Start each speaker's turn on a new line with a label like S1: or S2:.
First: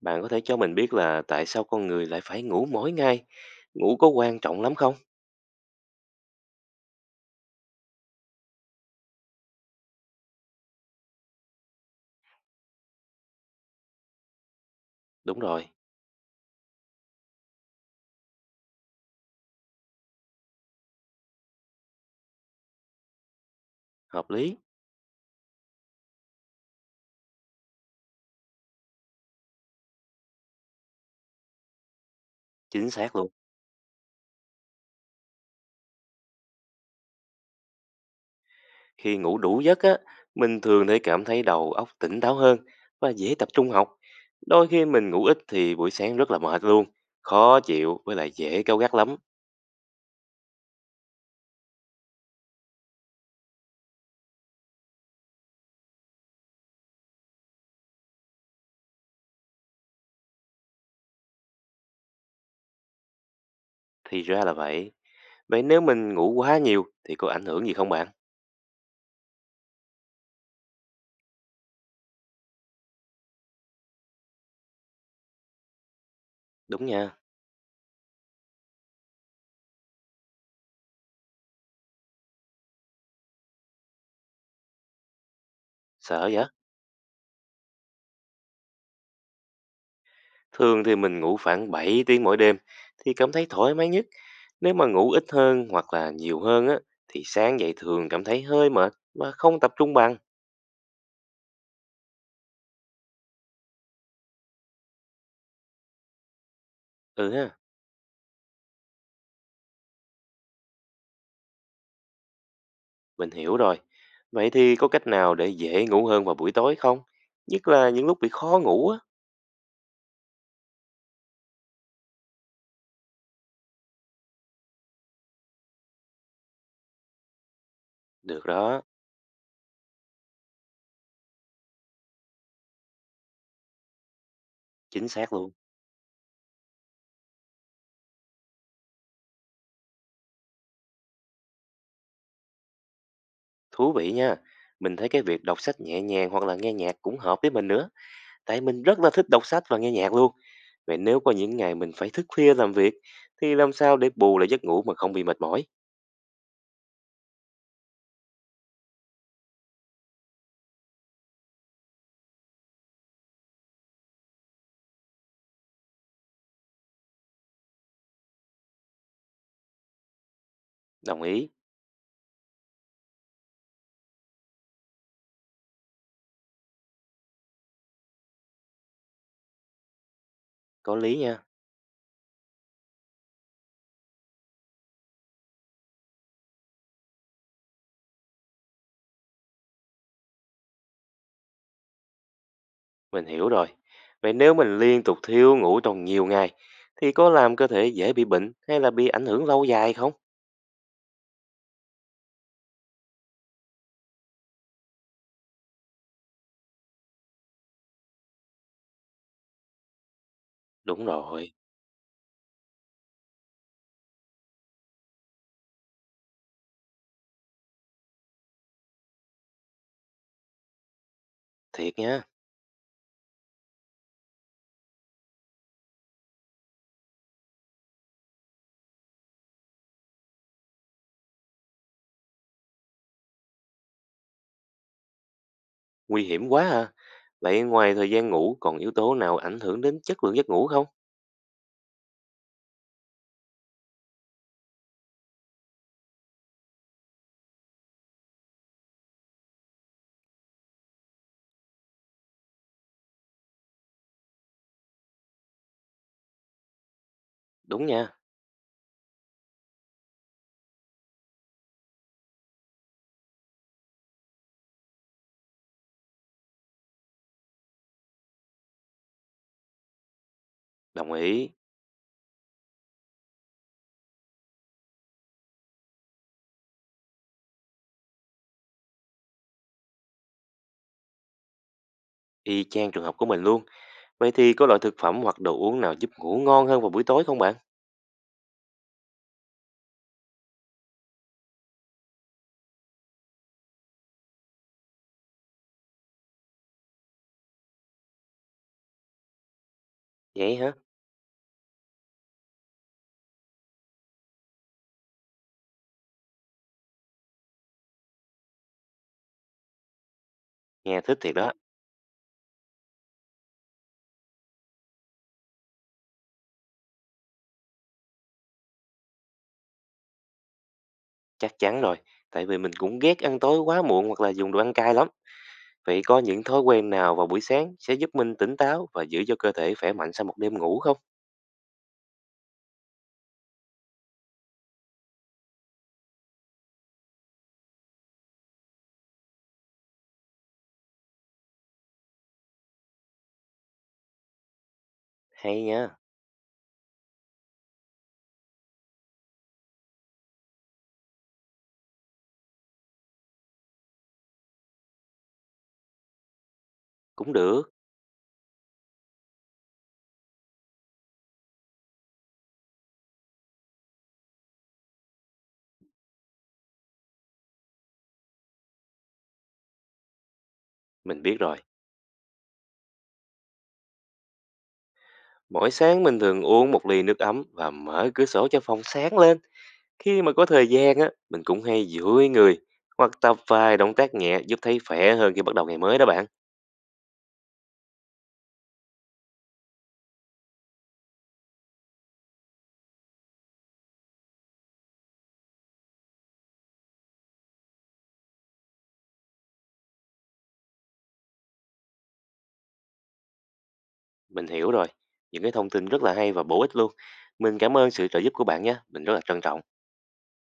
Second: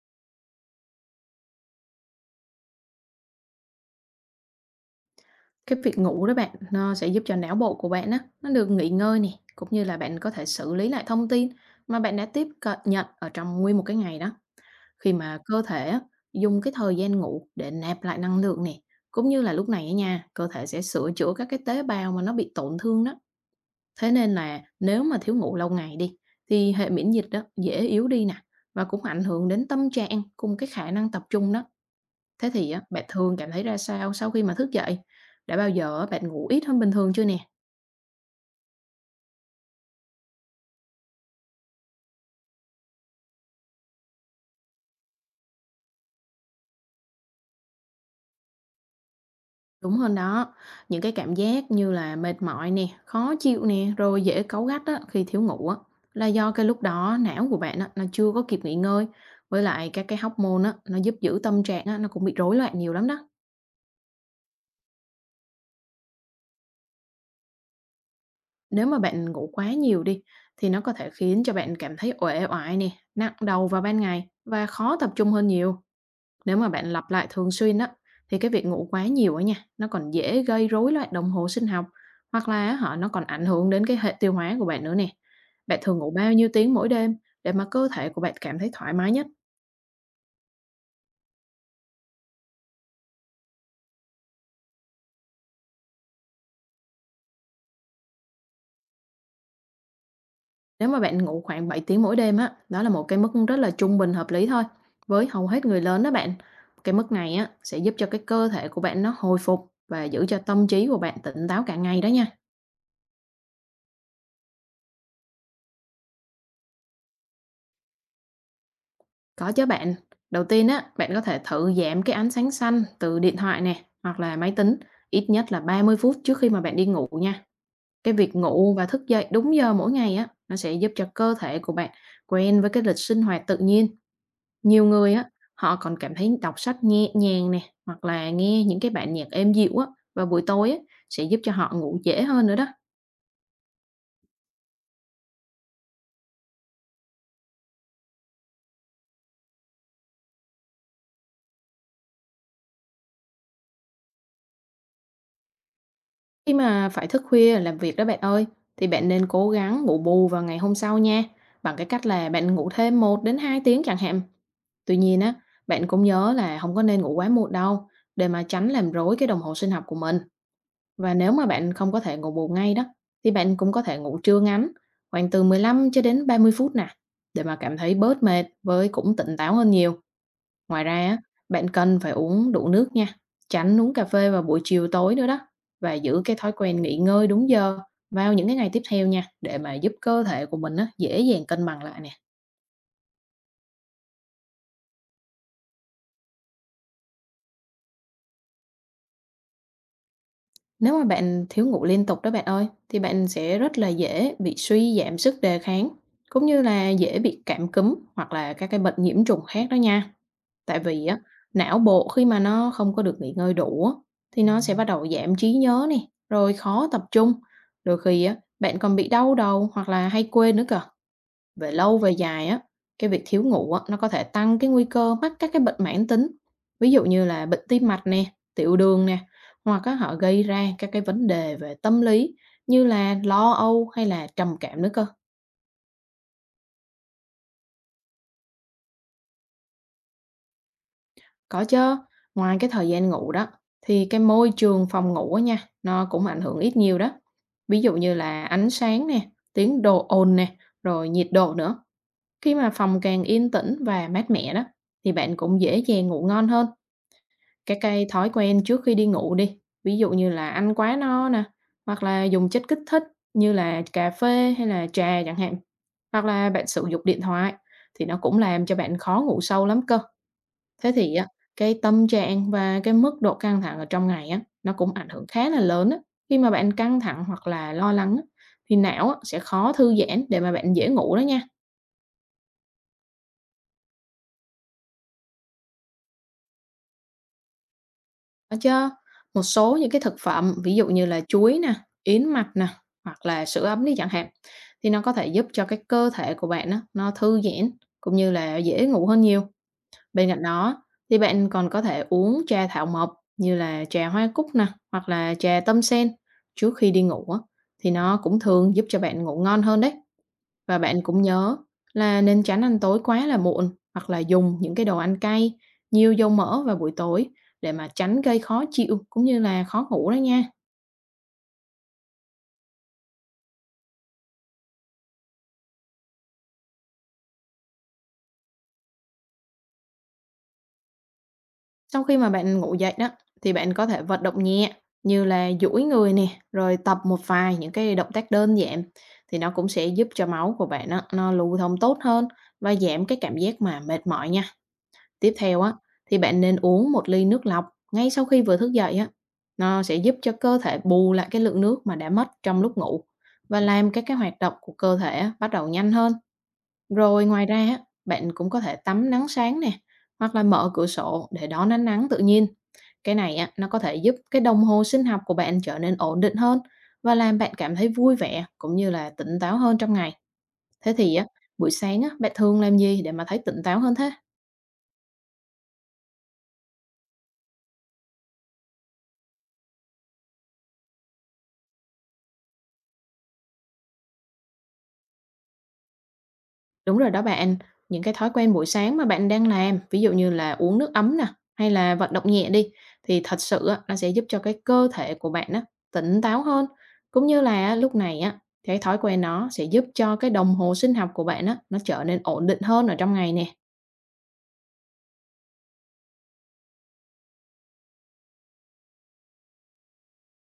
S1: Bạn có thể cho mình biết là tại sao con người lại phải ngủ mỗi ngày? Ngủ có quan trọng lắm không?
S2: Cái việc ngủ đó bạn, nó sẽ giúp cho não bộ của bạn á, nó được nghỉ ngơi nè, cũng như là bạn có thể xử lý lại thông tin mà bạn đã tiếp cận nhận ở trong nguyên một cái ngày đó. Khi
S1: Đúng
S2: mà cơ
S1: rồi,
S2: thể á, dùng cái thời gian ngủ để nạp lại năng lượng nè, cũng như là lúc này á nha, cơ thể sẽ sửa chữa các cái tế bào mà nó bị tổn thương đó. Thế
S1: hợp
S2: nên
S1: lý,
S2: là nếu mà thiếu ngủ lâu ngày đi, thì hệ miễn dịch đó dễ yếu đi nè, và cũng ảnh hưởng đến tâm trạng cùng cái khả năng tập trung đó. Thế thì á,
S1: chính
S2: bạn
S1: xác luôn.
S2: thường cảm thấy ra sao sau khi mà thức dậy? Đã bao giờ á, bạn ngủ ít hơn bình thường chưa nè?
S1: Khi ngủ đủ giấc á, mình thường cảm thấy đầu óc tỉnh táo hơn và dễ tập trung học. Đôi khi mình ngủ ít thì buổi sáng rất là mệt luôn, khó chịu với lại dễ cáu gắt lắm.
S2: Đúng hơn đó, những cái cảm giác như là mệt mỏi nè, khó chịu nè, rồi dễ cáu gắt á, khi thiếu ngủ á, là do cái lúc đó não của bạn á, nó chưa có kịp nghỉ ngơi. Với lại các cái hormone á, nó giúp giữ tâm trạng á, nó cũng bị rối loạn nhiều lắm đó.
S1: Thì ra là vậy. Vậy nếu mình ngủ quá nhiều thì có ảnh hưởng gì không bạn?
S2: Nếu mà bạn ngủ quá nhiều đi, thì nó có thể khiến cho bạn cảm thấy uể oải nè, nặng đầu vào ban ngày và khó tập trung hơn nhiều. Nếu mà bạn
S1: Đúng
S2: lặp
S1: nha,
S2: lại thường xuyên á, thì cái việc ngủ quá nhiều á nha, nó còn dễ gây rối loạn đồng hồ sinh học hoặc là á họ nó còn ảnh hưởng đến cái hệ tiêu hóa của bạn nữa nè. Bạn thường ngủ
S1: sợ
S2: bao
S1: vậy?
S2: nhiêu tiếng mỗi đêm để mà cơ thể của bạn cảm thấy thoải mái nhất?
S1: Thường thì mình ngủ khoảng 7 tiếng mỗi đêm thì cảm thấy thoải mái nhất. Nếu mà ngủ ít hơn hoặc là nhiều hơn á thì sáng dậy thường cảm thấy hơi mệt và không tập trung bằng.
S2: Nếu mà bạn ngủ khoảng 7 tiếng mỗi đêm á, đó là một cái mức rất là trung bình hợp lý thôi. Với hầu hết người lớn đó bạn, cái mức
S1: Ừ
S2: này á
S1: ha,
S2: sẽ giúp cho cái cơ thể của bạn nó hồi phục và giữ cho tâm trí của bạn tỉnh táo cả ngày đó nha.
S1: mình hiểu rồi. Vậy thì có cách nào để dễ ngủ hơn vào buổi tối không? Nhất là những lúc bị khó ngủ á.
S2: Có chứ bạn. Đầu tiên á, bạn có thể thử giảm cái ánh sáng xanh từ điện thoại nè, hoặc là máy tính, ít nhất là 30 phút trước khi mà bạn đi ngủ nha. Cái việc
S1: Được
S2: ngủ
S1: đó,
S2: và thức dậy đúng giờ mỗi ngày á, nó sẽ giúp cho cơ thể của bạn quen với cái lịch sinh hoạt tự nhiên. Nhiều
S1: chính
S2: người á,
S1: xác luôn.
S2: họ còn cảm thấy đọc sách nhẹ nhàng nè, hoặc là nghe những cái bản nhạc êm dịu á, vào buổi tối á, sẽ giúp cho họ ngủ dễ hơn nữa đó.
S1: Thú vị nha. Mình thấy cái việc đọc sách nhẹ nhàng hoặc là nghe nhạc cũng hợp với mình nữa. Tại mình rất là thích đọc sách và nghe nhạc luôn. Vậy nếu có những ngày mình phải thức khuya làm việc thì làm sao để bù lại giấc ngủ mà không bị mệt mỏi?
S2: Khi mà phải thức khuya làm việc đó bạn ơi, thì bạn nên cố gắng ngủ bù vào ngày hôm sau nha, bằng cái cách là bạn ngủ thêm một đến 2 tiếng chẳng hạn. Tuy nhiên á, bạn cũng nhớ là không có nên ngủ quá muộn đâu, để mà tránh làm rối cái đồng hồ sinh học của mình. Và
S1: Đồng
S2: nếu mà
S1: ý,
S2: bạn không có thể ngủ bù ngay đó, thì bạn cũng có thể ngủ trưa ngắn, khoảng từ 15 cho đến 30 phút nè, để mà cảm thấy bớt mệt với cũng tỉnh táo hơn nhiều. Ngoài ra
S1: có lý
S2: á,
S1: nha,
S2: bạn cần phải uống đủ nước nha, tránh uống cà phê vào buổi chiều tối nữa đó và giữ cái thói quen nghỉ ngơi đúng giờ vào những cái ngày tiếp theo nha để mà giúp cơ thể của mình á, dễ dàng cân bằng lại nè.
S1: mình hiểu rồi. Vậy nếu mình liên tục thiếu ngủ trong nhiều ngày thì có làm cơ thể dễ bị bệnh hay là bị ảnh hưởng lâu dài không?
S2: Nếu mà bạn thiếu ngủ liên tục đó bạn ơi, thì bạn sẽ rất là dễ bị suy giảm sức đề kháng cũng như là dễ bị cảm cúm hoặc là các cái bệnh nhiễm trùng khác đó nha. Tại vì
S1: Đúng
S2: á,
S1: rồi,
S2: não bộ khi mà nó không có được nghỉ ngơi đủ á, thì nó sẽ bắt đầu giảm trí nhớ này rồi khó tập trung. Đôi khi á, bạn còn bị đau đầu hoặc là hay quên nữa cơ. Về lâu
S1: thiệt
S2: về
S1: nha,
S2: dài á, cái việc thiếu ngủ á, nó có thể tăng cái nguy cơ mắc các cái bệnh mãn tính. Ví dụ như là bệnh tim mạch nè, tiểu đường nè, hoặc á, họ gây ra các cái vấn đề về tâm lý như là lo âu hay là trầm cảm nữa cơ.
S1: nguy hiểm quá à. Vậy ngoài thời gian ngủ còn yếu tố nào ảnh hưởng đến chất lượng giấc ngủ không?
S2: Có chứ, ngoài cái thời gian ngủ đó, thì cái môi trường phòng ngủ á nha, nó cũng ảnh hưởng ít nhiều đó. Ví dụ như là ánh sáng nè, tiếng đồ ồn nè, rồi nhiệt độ nữa. Khi mà phòng càng yên tĩnh và mát mẻ đó, thì bạn cũng dễ dàng ngủ ngon hơn. Các
S1: Đúng
S2: cái
S1: nha,
S2: thói quen trước khi đi ngủ đi, ví dụ như là ăn quá no nè, hoặc là dùng chất kích thích như là cà phê hay là trà chẳng hạn, hoặc là bạn sử dụng điện thoại, thì nó cũng làm cho bạn khó ngủ sâu lắm cơ. Thế
S1: đồng
S2: thì á,
S1: ý,
S2: cái tâm trạng và cái mức độ căng thẳng ở trong ngày á, nó cũng ảnh hưởng khá là lớn á. Khi mà bạn căng thẳng hoặc là lo lắng á, thì não á, sẽ khó thư giãn để mà bạn dễ ngủ đó nha.
S1: y chang trường hợp của mình luôn. Vậy thì có loại thực phẩm hoặc đồ uống nào giúp ngủ ngon hơn vào buổi tối không bạn?
S2: Đó chứ, một số những cái thực phẩm ví dụ như là chuối nè, yến mạch nè, hoặc là sữa ấm đi chẳng hạn, thì nó có thể giúp cho cái cơ thể của bạn á, nó thư giãn cũng như là dễ ngủ hơn nhiều. Bên cạnh
S1: Vậy hả?
S2: đó thì bạn còn có thể uống trà thảo mộc như là trà hoa cúc nè, hoặc là trà tâm sen trước khi đi ngủ á, thì nó cũng thường giúp cho bạn ngủ ngon hơn đấy. Và
S1: Nghe
S2: bạn
S1: thích
S2: cũng
S1: thiệt đó,
S2: nhớ là nên tránh ăn tối quá là muộn hoặc là dùng những cái đồ ăn cay, nhiều dầu mỡ vào buổi tối để mà tránh gây khó chịu cũng như là khó ngủ đó nha.
S1: chắc chắn rồi. Tại vì mình cũng ghét ăn tối quá muộn hoặc là dùng đồ ăn cay lắm. Vậy có những thói quen nào vào buổi sáng sẽ giúp mình tỉnh táo và giữ cho cơ thể khỏe mạnh sau một đêm ngủ không?
S2: Sau khi mà bạn ngủ dậy đó, thì bạn có thể vận động nhẹ như là duỗi người nè, rồi tập một vài những cái động tác đơn giản thì nó cũng sẽ giúp cho máu của bạn á, nó lưu thông tốt hơn và giảm cái cảm giác mà mệt mỏi nha. Tiếp
S1: Hay
S2: theo á,
S1: nha,
S2: thì bạn nên uống một ly nước lọc ngay sau khi vừa thức dậy á. Nó sẽ giúp cho cơ thể bù lại cái lượng nước mà đã mất trong lúc ngủ và làm các cái hoạt động của cơ thể á, bắt đầu nhanh hơn. Rồi
S1: cũng
S2: ngoài ra
S1: được,
S2: á, bạn cũng có thể tắm nắng sáng nè, hoặc là mở cửa sổ để đón ánh nắng tự nhiên. Cái này á, nó có thể giúp cái đồng hồ sinh học của bạn trở nên ổn định hơn và làm bạn cảm thấy vui vẻ cũng như là tỉnh táo hơn trong ngày. Thế thì
S1: mình
S2: á,
S1: biết rồi.
S2: buổi sáng á, bạn thường làm gì để mà thấy tỉnh táo hơn thế?
S1: Mỗi sáng mình thường uống một ly nước ấm và mở cửa sổ cho phòng sáng lên. Khi mà có thời gian á, mình cũng hay duỗi người hoặc tập vài động tác nhẹ giúp thấy khỏe hơn khi bắt đầu ngày mới đó bạn.
S2: Đúng rồi đó bạn, những cái thói quen buổi sáng mà bạn đang làm, ví dụ như là uống nước ấm nè, hay là vận động nhẹ đi, thì thật sự á, nó sẽ giúp cho cái cơ thể của bạn á, tỉnh táo hơn. Cũng như là á, lúc này á, cái thói quen nó sẽ giúp cho cái đồng hồ sinh học của bạn á, nó trở nên ổn định hơn ở trong ngày nè.
S1: Mình hiểu rồi, những cái thông tin rất là hay và bổ ích luôn. Mình cảm ơn sự trợ giúp của bạn nhé, mình rất là trân trọng.